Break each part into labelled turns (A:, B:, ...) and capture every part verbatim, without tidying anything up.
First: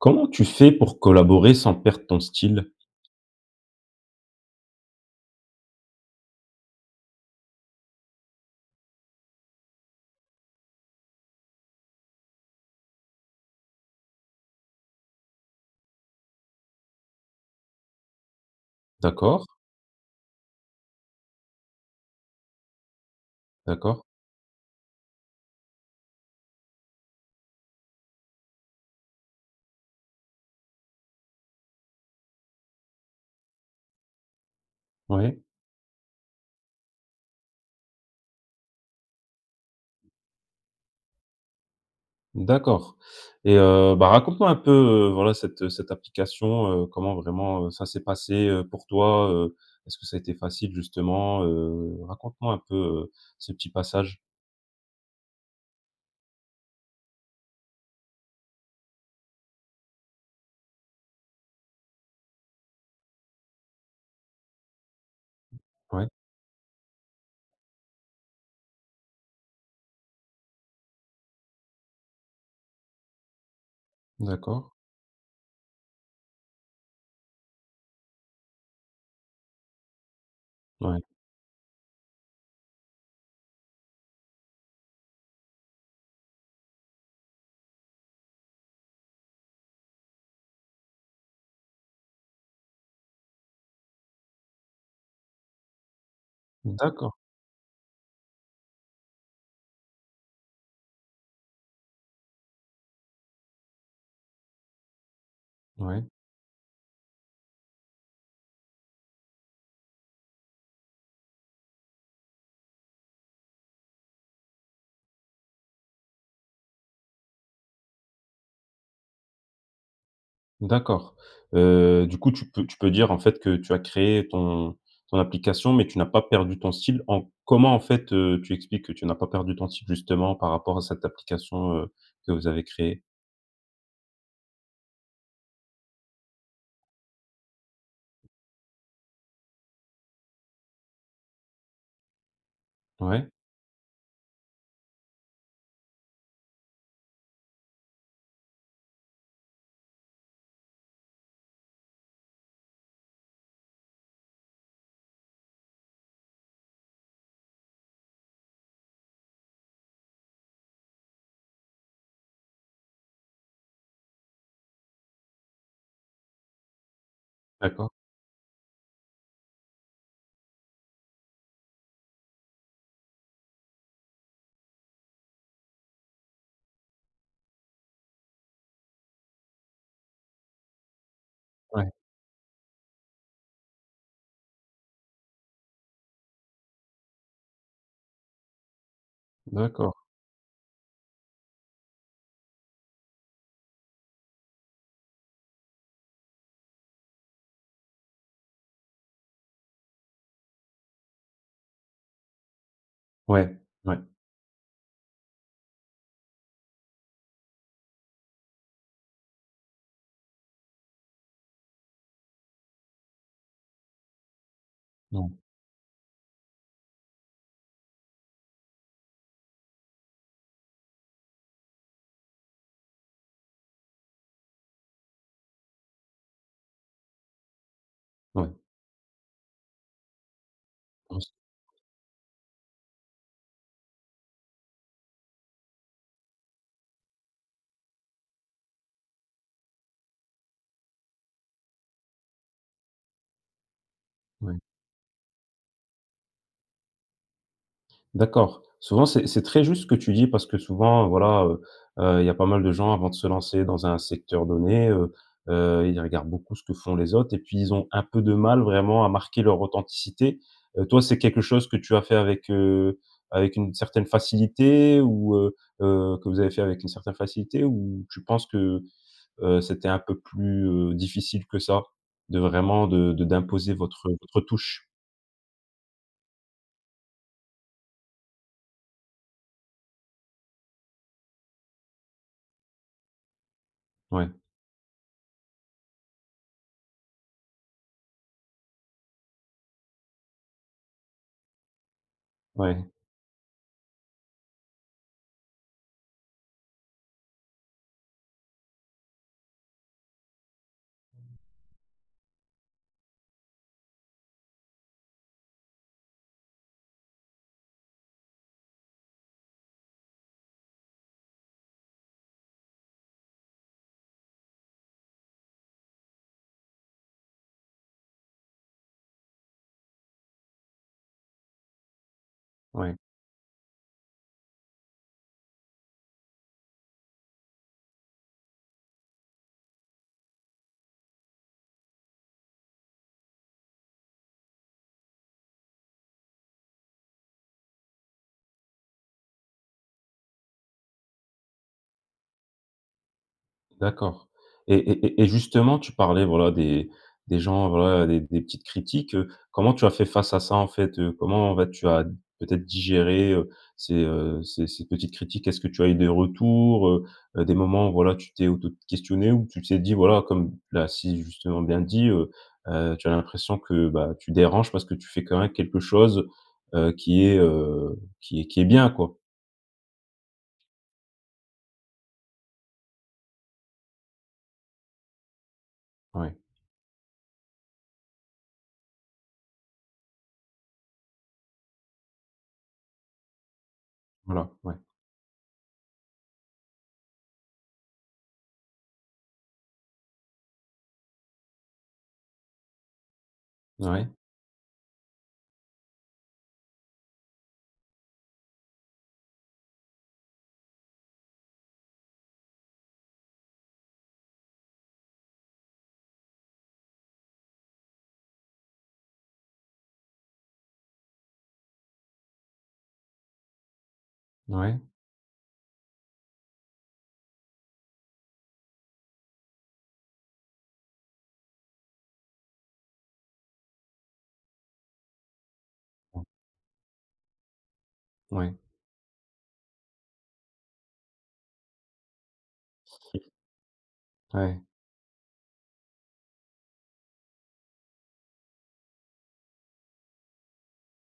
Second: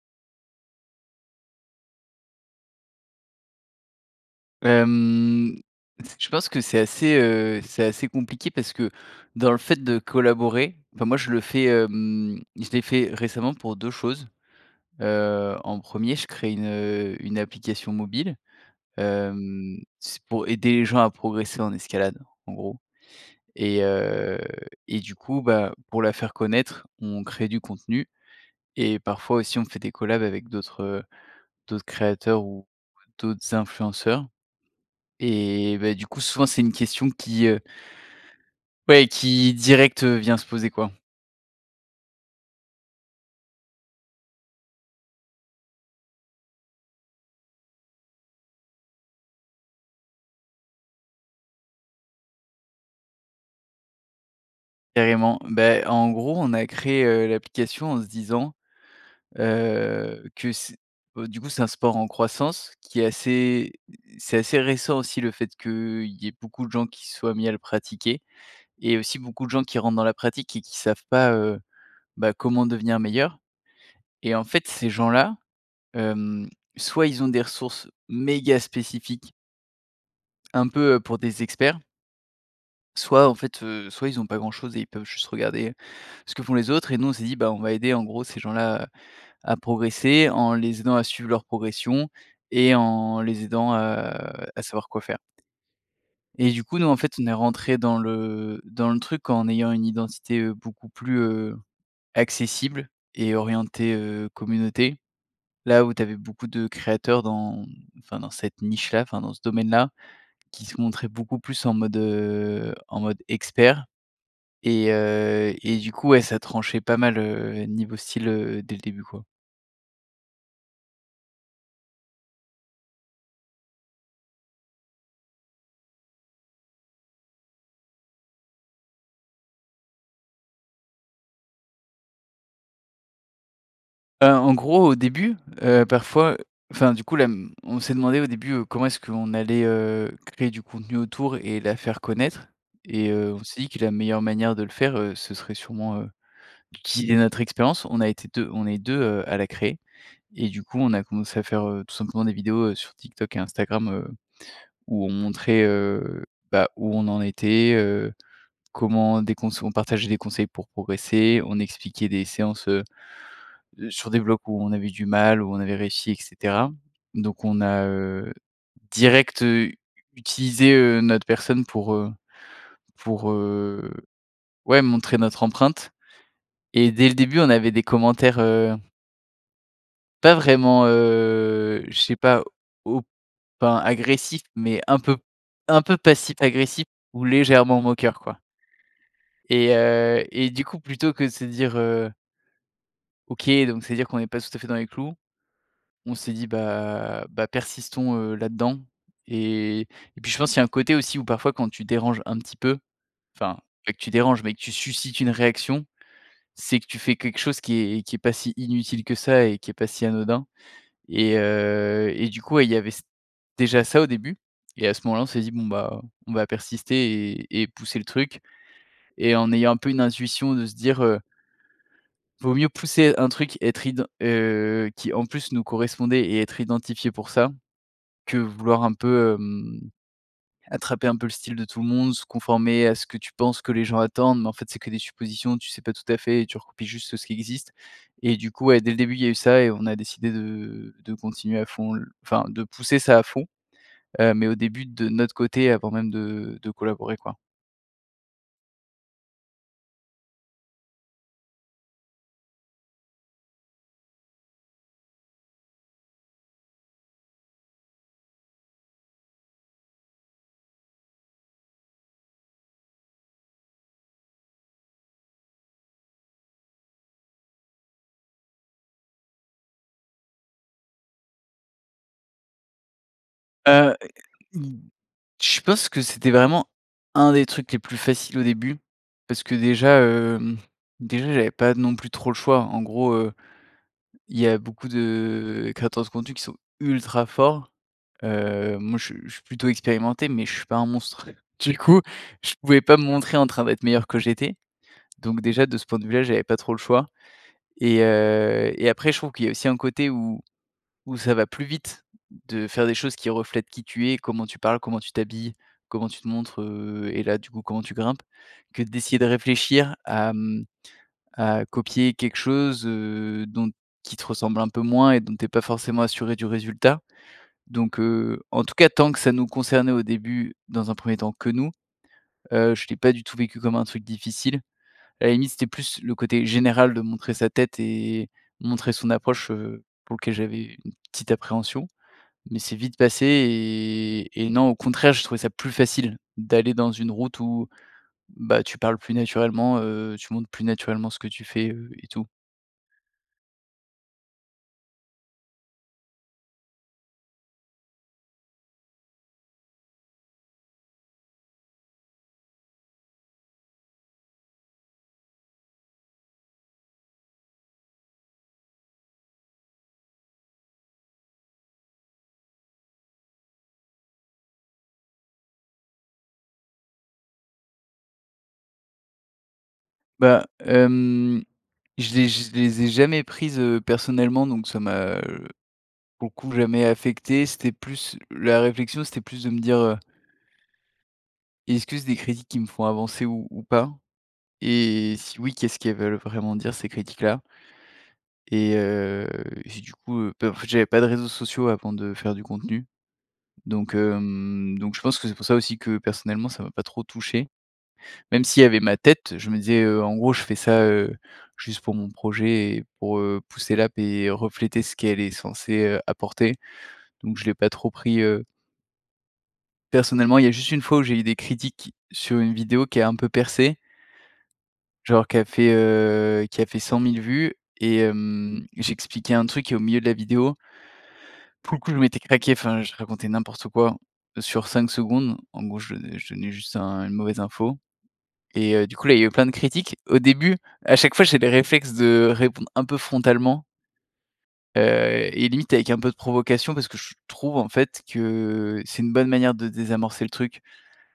A: Comment tu fais pour collaborer sans perdre ton style?
B: Hem, je pense que c'est assez, heu, c'est assez compliqué parce que, dans le fait de collaborer, enfin moi je le fais, hem, je l'ai fait récemment pour deux choses. Heu, en premier, je crée une, heu, une application mobile.
A: D’accord.
B: Hem, c'est pour aider les gens à progresser en escalade, en gros. Et
A: D’accord.
B: heu, et du coup, bah, pour la faire connaître, on crée du contenu. Et parfois aussi on fait des collab avec d'autres, heu, d'autres créateurs ou ouais, d'autres influenceurs
A: Ouais.
B: et bah, du coup, souvent c'est une question qui, heu ouais, qui direct, heu, vient se poser quoi.
A: D'accord. Et heu, bah, raconte-moi un peu, heu, voilà, cette, heu, cette application, heu, comment vraiment, heu, ça s'est passé, heu, pour toi, heu? Est-ce que ça a été facile justement, heu? Raconte-moi un peu, heu, ce petit passage.
B: Carrément. Bah, en gros on a créé, heu, l'application en se disant, heu, que c heu, du coup, c'est un sport en croissance qui est assez, c'est assez récent aussi le fait qu’il
A: Ouais.
B: y ait beaucoup de gens qui se soient mis à le pratiquer. Et aussi beaucoup de gens qui rentrent dans la pratique et qui savent pas, heu, bah comment devenir meilleurs. Et en fait,
A: D’accord.
B: ces gens-là, hem, soit ils ont des ressources méga spécifiques un peu heu,
A: Ouais.
B: pour des experts soit en fait, heu, soit ils ont pas grand-chose et ils peuvent juste regarder ce que font les autres. Et nous, on s'est dit bah, on va aider, en gros, ces gens-là à à progresser. En les aidant à suivre leur progression et en les aidant, heu, à savoir quoi faire. Et du coup, nous en fait,
A: D'accord.
B: on est rentrés dans le, heu, dans le truc en ayant une identité, heu, beaucoup plus, heu, accessible et orientée, heu, communauté. Là où tu
A: Ouais.
B: avais beaucoup de créateurs dans enfin dans cette niche là, enfin, dans ce domaine là, qui se montraient beaucoup plus en mode, heu, en mode expert. Et heu, et du coup, ouais, ça tranchait pas mal, heu, niveau style, heu, dès le début quoi.
A: D'accord. Heu, du coup, tu peux tu peux dire, en fait, que tu as créé ton ton application, mais tu n'as pas perdu ton style en comment en fait, heu, tu expliques que tu n'as pas perdu ton style, justement, par rapport à cette application, heu, que vous avez créée?
B: Heu, en gros, au début, heu, parfois, enfin du coup là, mmh, on s'est demandé au début comment est-ce qu'on allait, heu, créer du contenu autour et la faire connaître et,
A: Ouais.
B: heu, on s'est dit que la meilleure manière de le faire, heu, ce serait sûrement, heu, d'utiliser notre expérience. On a été deux, on est deux, heu, à la créer. Et du coup on a commencé à faire, heu, tout simplement des vidéos, heu, sur TikTok et Instagram, heu, où on montrait, heu, bah où on en était heu, comment dès qu'on s on partageait des conseils pour progresser, on expliquait des séances, heu, heu, sur des blocs où on avait du mal, où on avait réussi et cetera. Donc on a,
A: D'accord.
B: heu, direct, heu, u utilisé, heu, notre personne pour, heu pour, heu, ouais montrer notre empreinte et dès le début on avait des commentaires, heu pas vraiment, heu,
A: Ouais.
B: je sais pas, au pas agressifs mais un peu un peu passif-agressif ou légèrement moqueur quoi et
A: D'accord.
B: heu et du coup plutôt que de se dire: «heu OK, donc, c'est-à-dire qu'on est pas tout à fait dans les clous». On s'est dit: «bah bah, persistons, heu, là-dedans» et et puis je pense, il y a un côté aussi où, parfois, quand tu déranges un petit peu,
A: Ouais.
B: enfin, pas
A: Ouais.
B: que tu déranges mais que tu suscites une réaction, c'est que tu fais quelque chose qui est qui est pas si inutile que ça et qui est pas si anodin et heu et du coup, il y avait ç déjà ça au début, et à ce moment-là, on
A: Non.
B: s'est dit: «bon bah, on va persister et et pousser le truc», et en ayant un peu une intuition de se dire: «Heu vaut mieux pousser un truc, être iden heu, qui, en plus, nous correspondait et être identifié pour ça», que
A: Ouais.
B: vouloir un peu, hem, attraper un
A: Non
B: peu
A: c
B: le style de tout le monde, se conformer à ce que tu penses, ce que les gens attendent, mais en fait c'est que des suppositions, tu sais pas tout à fait et tu recopies juste ce qui existe, et du coup, ouais, dès le début il y a eu ça et on a décidé de, heu, de continuer à fond. Enfin, de pousser ça à fond. Heu, mais
A: Ouais.
B: au début, de notre côté avant même de, heu, de collaborer quoi.
A: D'accord. Souvent, c'est c'est très juste ce que tu dis, parce que souvent, voilà, heu, heu, il y a pas mal de gens avant de se lancer dans un secteur donné, heu, heu, ils regardent beaucoup ce que font les autres et puis, ils ont un peu de mal, vraiment, à marquer leur authenticité. Heu, toi, c'est quelque chose que tu as fait avec, heu, avec une certaine facilité ou, heu, heu, que vous avez fait avec une certaine facilité ou tu penses que, heu, heu, c'était un peu plus, heu, difficile que ça? De vraiment de de d'imposer
B: Heu,
A: votre, heu, votre
B: mmh.
A: touche.
B: Je pense que c'était vraiment un des trucs les plus faciles au début. Parce que déjà, heu. Mmh. Déjà j'avais pas non plus trop le choix en gros, heu,
A: Ouais.
B: il y a beaucoup de, heu, créateurs de contenus qui sont ultra forts. Heu, moi je suis je suis plutôt expérimenté mais je suis pas un monstre. Du coup, je pouvais
A: Ouais.
B: pas me montrer en train d'être meilleur que j'étais. Donc déjà, de ce point de vue là, j'avais pas trop le choix et heu et après je trouve qu'il y a aussi un côté où où ça va plus vite de faire des choses qui reflètent qui tu es, comment tu parles, comment tu t'habilles, comment tu te montres, heu, et là du coup comment tu grimpes. Que d'essayer de réfléchir à, mmh, à copier quelque chose, heu, dont qui te ressemble un peu moins et dont tu es pas forcément assuré du résultat. Donc, heu, en tout cas tant que ça nous concernait, au début, dans un premier temps, que nous, heu, je
A: Ouais.
B: l'ai pas du tout vécu comme un truc difficile, à la limite c'était plus le côté général de montrer sa tête et montrer son approche, heu, pour lequel j'avais une petite appréhension, mais c'est vite passé et et non au contraire je trouvais ça plus facile d'aller dans une route où, bah, tu parles plus naturellement, heu, tu montres plus naturellement ce que tu fais, heu et tout.
A: D'accord et et et et justement, tu parlais voilà, des des gens voilà, des des petites critiques, heu. Comment tu as fait face à ça en fait, heu? Comment, bah, tu as peut-être digéré, heu, ces, heu, ces ces petites critiques? Est-ce que tu as eu des retours, heu, heu, des moments où voilà, tu t'es auto-questionné ou tu t'es dit voilà, comme là, si, justement bien dit, heu, heu, tu as l'impression que, bah, tu déranges parce que tu fais quand même quelque chose, heu, qui est, heu, qui est qui est bien quoi.
B: Bah, hem, je les je les ai jamais prises, heu, personnellement, donc ça m'a,
A: Ouais.
B: beaucoup, jamais affecté. C'était plus, la réflexion, c'était plus de me dire: «Heu est-ce que c'est des critiques qui me font avancer ou ou pas?
A: Voilà, ouais.
B: Et, si oui, qu'est-ce qu'elles veulent vraiment dire ces critiques-là?». Et heu, j'ai du coup, heu, bah, en fait j'avais pas de réseaux sociaux avant de faire du contenu, donc,
A: Ouais.
B: hem, donc je pense que c'est pour ça aussi que personnellement ça m'a pas trop touché. Même s'il y avait ma tête, je me disais, heu, en gros je fais ça, heu, juste pour mon projet et pour, heu, pousser l'app et refléter ce qu'elle est censée, heu, apporter, donc je l'ai pas trop pris, heu Personnellement il y a juste une fois où j'ai eu des critiques sur une vidéo qui a un peu percé.
A: Ouais.
B: Genre qui a fait, heu, qui a fait cent mille vues et hem, j'expliquais un truc qui est au milieu de la vidéo. Pour le coup je m'étais craqué, enfin je racontais n'importe quoi sur cinq secondes, en gros je do
A: Mmh.
B: je donnais juste un une mauvaise info.
A: Ouais.
B: Et heu, du coup là il y a eu plein de critiques. Au début à chaque fois j'ai des réflexes de répondre un peu frontalement.
A: Ouais.
B: Heu et limite avec un peu de provocation parce que je trouve en fait que c'est une bonne manière de désamorcer le truc.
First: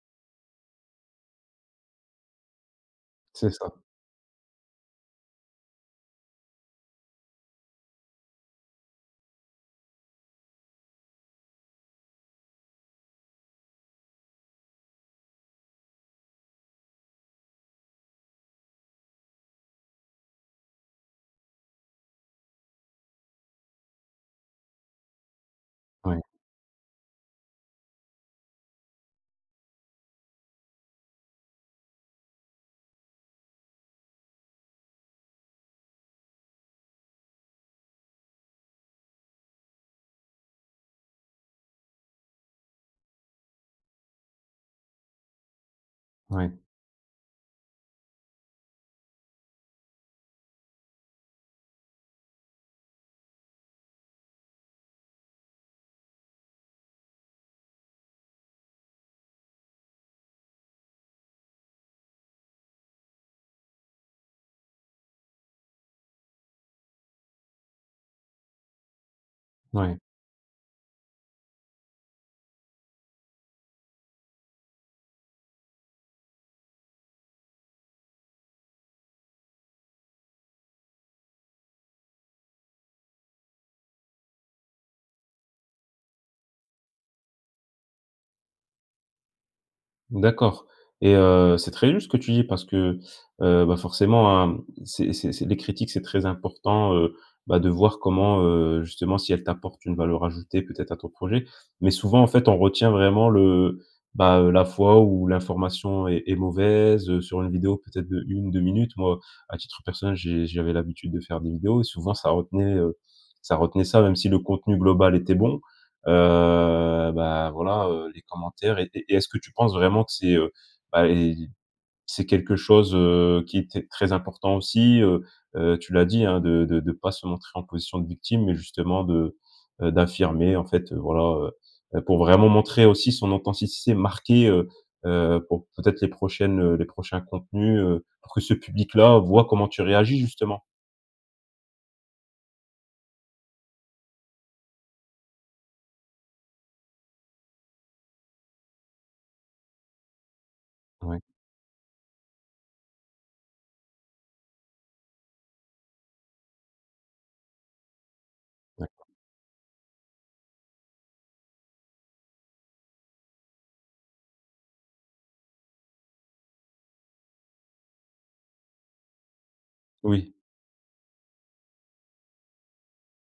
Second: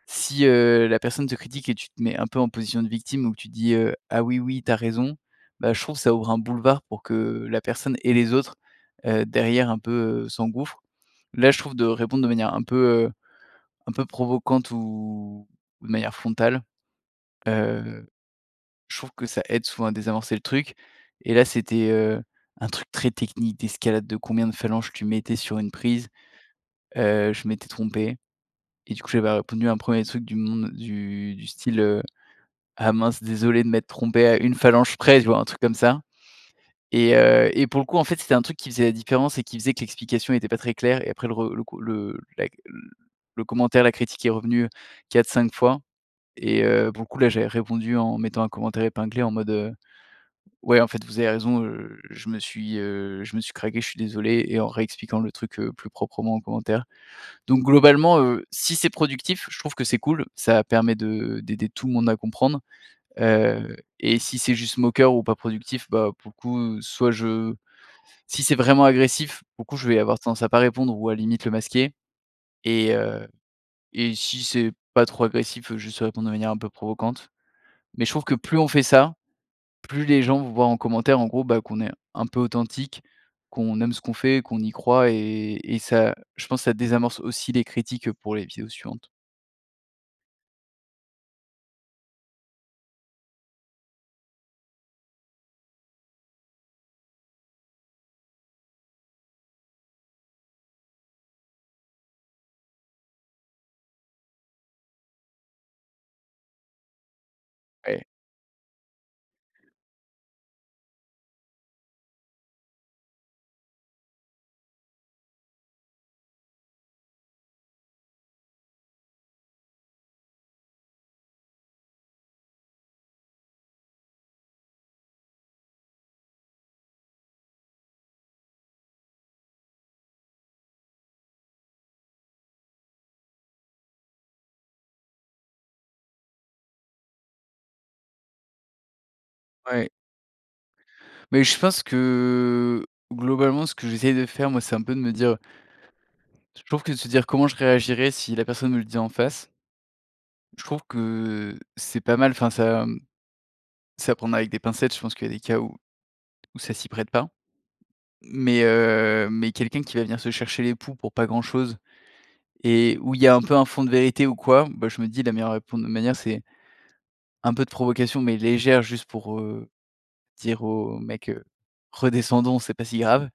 B: Si, heu, la personne te critique et tu te mets un peu en position de victime donc tu
A: C'est ça.
B: dis, heu: «Ah oui oui, tu as raison», bah, je trouve ça ouvre un boulevard pour que la personne et les autres, heu, derrière un peu s'engouffrent. Là je trouve de répondre de manière un peu, heu, un peu provocante ou de manière frontale, heu, je trouve que ça aide souvent à désamorcer le truc. Et là c'était, heu, un truc très technique, d'escalade de combien de phalanges tu mettais sur une prise,
A: Ouais.
B: heu, je m'étais trompé, et du coup j'avais répondu un premier truc du monde du du style, heu: «Ah mince désolé de m'être trompé à une phalange près», tu vois? Un truc comme ça. Et heu, et pour le coup en fait c'était un truc qui faisait la différence et qui faisait que l'explication était pas très claire et après le re le cou le la le commentaire, la critique est revenue, heu, quatre-cinq fois.
A: Ouais.
B: Et, heu, beaucoup, là j'avais répondu en mettant un commentaire épinglé en mode, heu: «Ouais en fait vous avez raison, heu, je me suis, heu, je me suis craqué, je suis désolé» et en réexpliquant le truc, heu, plus proprement en commentaire. Donc globalement, heu, si c'est productif je trouve que c'est cool, ça permet de d'aider tout le monde à comprendre, heu, et si c'est juste moqueur ou pas productif, bah, pour le coup soit je si c'est vraiment agressif, pour le coup je
A: Ouais.
B: vais avoir tendance à pas répondre ou à limite le masquer. Et heu, et si c'est pas trop agressif, heu, juste répondre de manière un peu provocante. Mais je trouve que plus on fait ça, plus les gens voient en commentaire en gros, bah, qu'on est un peu authentique, qu'on aime ce qu'on fait, qu'on y croit et et ça je pense ça désamorce aussi les critiques pour les vidéos suivantes.
A: D'accord et, heu, c'est très juste ce que tu dis parce que, heu, bah, forcément, hein, c’est c’est c’est des critiques, c'est très important, heu, bah, de voir comment, heu justement, si elles t'apportent une valeur ajoutée, peut-être, à ton projet. Mais souvent, en fait, on retient vraiment le, bah, heu, la fois où l'information est est mauvaise, heu, sur une vidéo
B: Ouais.
A: peut-être d'une ou deux minutes. Moi, à titre personnel, j’ai j'avais l'habitude de faire des vidéos, et souvent, ça retenait, heu, ça retenait ça, même si le contenu global était bon, heu, bah, voilà, heu, les commentaires étaient et est-ce que tu penses vraiment que c'est, heu, bah et j c'est quelque chose, heu, qui était très important aussi, heu, heu, tu l'as dit, hein, de de de pas se montrer en position de victime mais justement de, heu, d'affirmer en fait, heu, voilà, heu, heu, pour vraiment montrer aussi son authenticité marquée, heu, heu, pour, peut-être les prochaines, heu les prochains contenus, heu, pour que ce public-là voie comment tu
B: Ouais.
A: réagis, justement.
B: Mais je pense que globalement, ce que j'essaie de faire, moi, c'est un peu de me dire Je trouve que de se dire: «Comment je réagirais si la personne me le dit en face?» je trouve
A: Ouais.
B: que c'est pas mal, enfin ça, mmh, c'est à prendre avec des pincettes, je pense qu'il y a des cas où où ça s'y prête pas. Mais,
A: D'accord.
B: heu, mais quelqu'un qui va venir se chercher les poux pour pas grand-chose et où il y a un peu un fond de vérité ou quoi, bah, je me dis: «La meilleure répondre de manière, c’est un peu de provocation, mais légère», juste pour, heu,
A: Oui.
B: dire au mec, heu: «Redescendons, c’est pas si grave.»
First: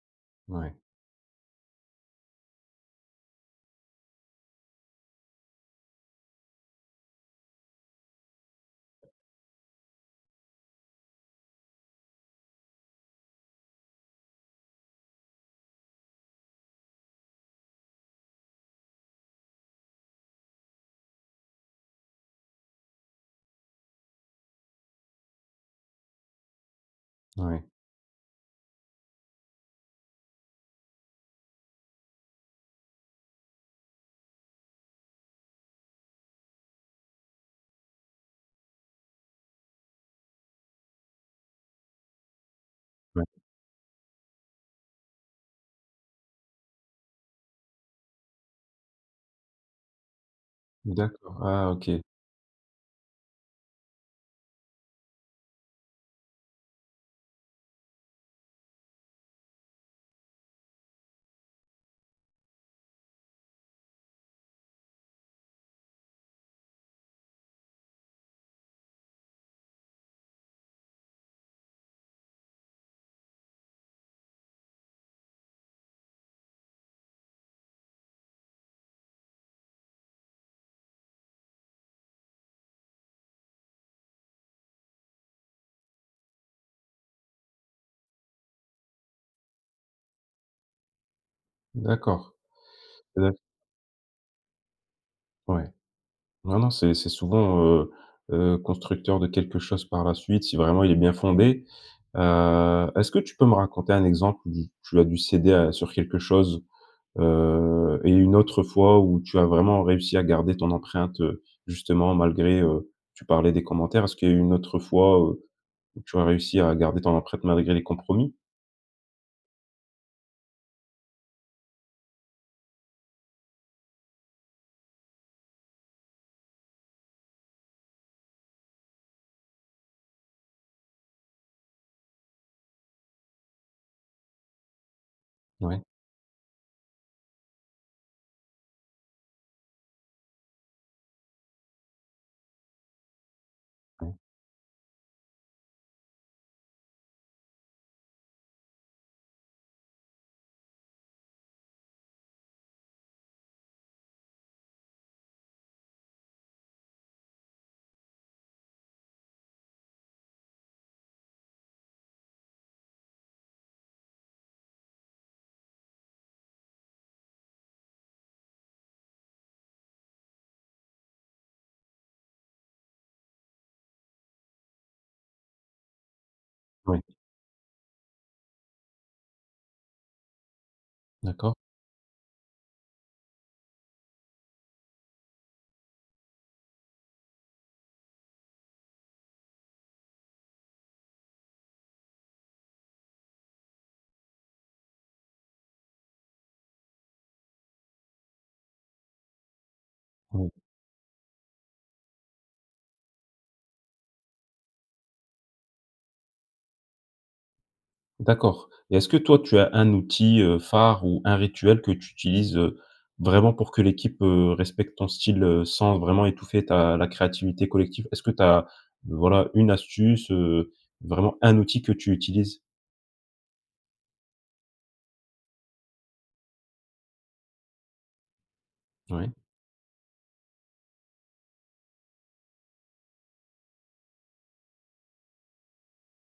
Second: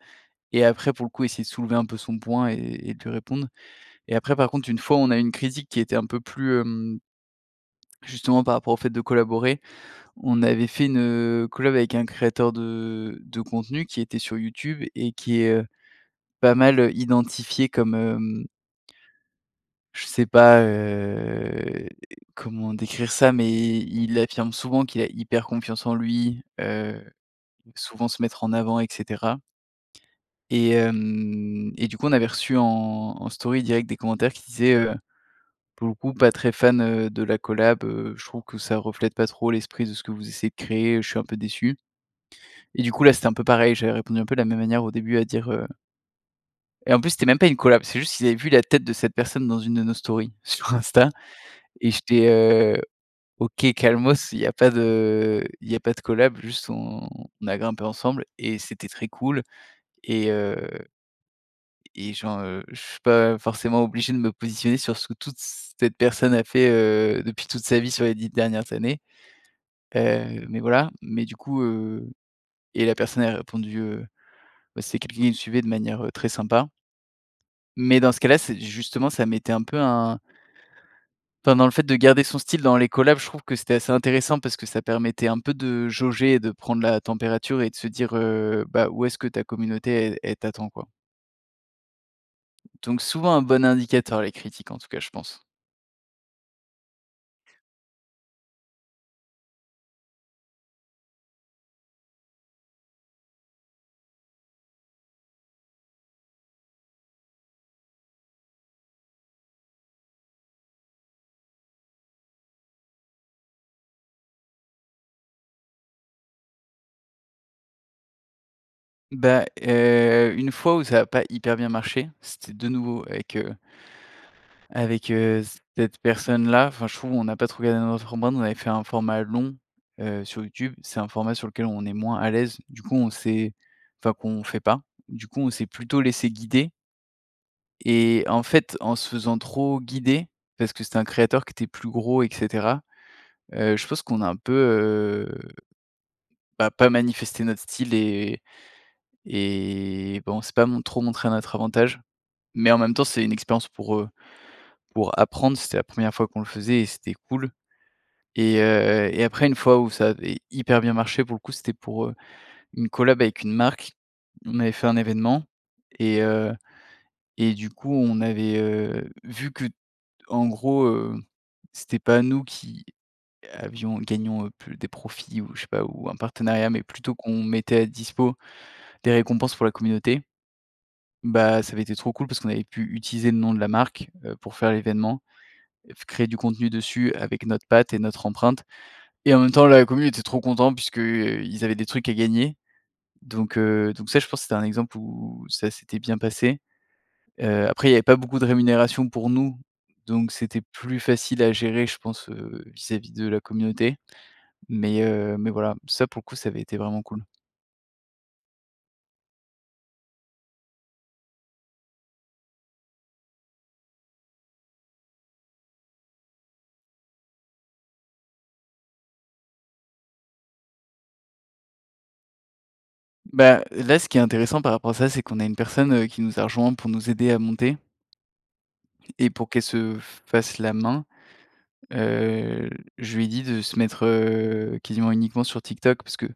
B: et
A: Ouais.
B: après, pour le coup, essayer de soulever un peu son poing et et et de lui répondre et après, par contre, une fois on a eu une critique qui était un peu plus, hem justement, par rapport au fait de collaborer, on avait fait une, heu, collab avec un créateur de de contenu qui était sur YouTube et qui est, heu, pas mal, heu, identifié comme, hem je sais pas, heu, comment décrire ça mais i il affirme souvent qu'il a hyper confiance en lui, heu,
A: Ouais.
B: souvent se mettre en avant et cetera et hem, et du coup on avait reçu en en story direct des commentaires qui disaient, heu: «Pour le coup pas très fan, heu, de la collab, heu, je trouve que ça reflète pas trop l'esprit de ce que vous essayez de créer, je suis un peu déçu.» et du coup, là
A: Ouais.
B: c'était un peu pareil, j'avais répondu un peu de la même manière au début à dire, heu et en plus c'était même pas une collab, c'est juste qu'ils avaient vu la tête de cette personne dans une de nos stories sur Insta,
A: D'accord. Ah,
B: et
A: OK!
B: j'étais, heu: «OK calmos, il y a pas de il y a pas de collab, juste on a grimpé ensemble et c'était très cool.» et heu et genre, heu, je suis pas forcément obligé de me positionner sur ce que toute cette personne a fait, heu, depuis toute sa vie sur les dix dernières années. Heu, mais voilà. Mais du coup, heu et la personne a répondu, heu bah, c'est quelqu'un qui me suivait de manière, heu, très sympa. Mais dans ce cas-là c'est justement ça mettait un peu un enfin, dans le fait de garder son style dans les collab, je trouve que c'était assez intéressant parce que ça permettait un peu de jauger et de prendre la température et de se dire, heu, bah: «Où est-ce que ta communauté el elle t’attend, quoi.»
A: D'accord.
B: Donc souvent
A: Heu
B: un bon indicateur les critiques en tout cas je pense.
A: Ouais. Non non, c'est c'est souvent, heu, heu, constructeur de quelque chose par la suite, si vraiment il est bien fondé, heu, est-ce que tu peux me raconter un exemple où tu as dû céder à sur quelque chose, heu et une autre fois, où tu as vraiment réussi à garder ton empreinte, heu, justement malgré, heu, tu parlais des commentaires, est-ce qu'il y a une autre fois, heu, où tu as réussi à garder ton empreinte malgré les compromis?
B: Bah, heu, une fois où ça a pas hyper bien marché, c'était de nouveau avec, heu avec, heu, c cette personne-là, enfin, je trouve on n'a pas trouvé [unintelligible] format, on avait fait un format long, heu, sur YouTube, c'est un format sur lequel on est moins à l'aise, du coup on s'est enfin qu'on fait pas, du coup on s'est
A: Ouais.
B: plutôt laissé guider. Et en fait, en se faisant trop guider, parce que c'était un créateur qui était plus gros et cetera, heu, je pense
A: Mmh.
B: qu'on a un peu, heu, bah, pas manifesté notre style et et bon, on s'est pas mon trop montrés à notre avantage. Mais en même temps, c'est une expérience pour, heu, pour apprendre, c'était la première fois qu'on le faisait et c'était cool et heu, heu et après une fois où ça avait hyper bien marché, pour le coup, c'était pour, heu, une collab avec une marque, on avait fait un événement et heu et du coup on avait, heu, vu que en gros, heu, c'était pas nous qui avions gagnions, heu, plus des profits ou je sais pas, ou un partenariat, mais
A: Ouais.
B: plutôt qu'on mettait à dispo des récompenses pour la communauté,
A: D'accord.
B: bah, ça avait été trop cool, parce qu'on avait pu utiliser le nom de la marque, heu, pour faire l'événement, heu, f créer du contenu dessus avec notre patte et notre empreinte et même temps la commu était trop contente puisque, heu, ils avaient des trucs à gagner, donc, heu, donc ça, je pense que c'était un exemple, où où ça s'était bien passé, heu, après il y avait pas beaucoup de rémunération pour nous, donc
A: Oui.
B: c'était plus facile à gérer, je pense, heu, vis-à-vis de la communauté, mais, heu, mais voilà. Ça, pour le coup, ça avait été vraiment cool.
A: D'accord et est-ce que toi tu as un outil, heu, phare ou un rituel que tu utilises, heu, vraiment pour que l'équipe, heu, respecte ton style, heu, sans vraiment étouffer ta la créativité collective? Est-ce que tu as, voilà, une astuce, heu, vraiment un outil que tu utilises?
B: Bah, là, ce qui est intéressant par rapport à ça, c'est qu'on a une personne, heu, qui nous a rejoint pour nous aider à monter et
A: Ouais.
B: pour qu'elle se f fasse la main, heu, l je lui ai dit de se mettre, heu, quasiment uniquement sur TikTok parce que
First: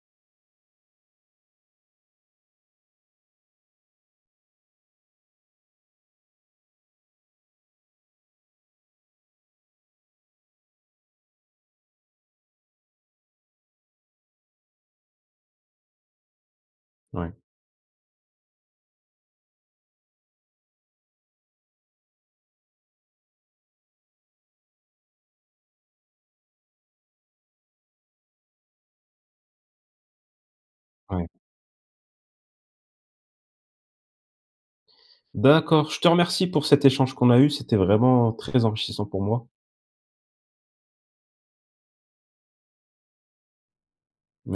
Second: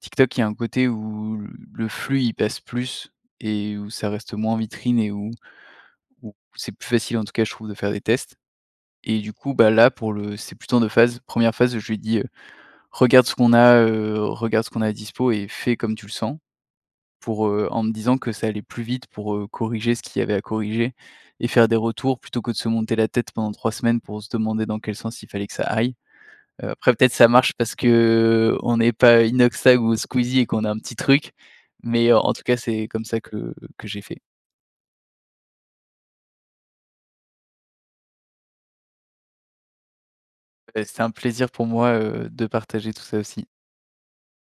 B: TikTok, il y a un côté où, le flux il passe plus et où ça reste moins vitrine et où où c'est plus facile, en tout cas je trouve, de faire des tests et du coup, bah, là pour le c'est plutôt en deux phases. première phase où je lui dis, heu: «Regarde ce qu'on a, heu, regarde ce qu'on a à dispo et fais comme tu le sens»
A: Ouais.
B: pour, heu en me disant que ça allait plus vite, pour, heu, corriger ce qu'il y avait à corriger et faire des retours, plutôt que de se monter la tête pendant trois semaines pour se demander dans quel sens il fallait que ça aille, heu, après peut-être ça marche parce qu'on n'est pas Inoxtag ou Squeezie et qu'on a un petit
A: Ouais.
B: truc, mais, heu, en tout cas c'est comme ça que que j'ai fait.
A: D'accord. Je te remercie pour cet échange qu'on a eu, c'était vraiment très enrichissant pour moi.
B: Bah, c'était un plaisir pour moi, heu, de partager tout ça aussi.
A: Me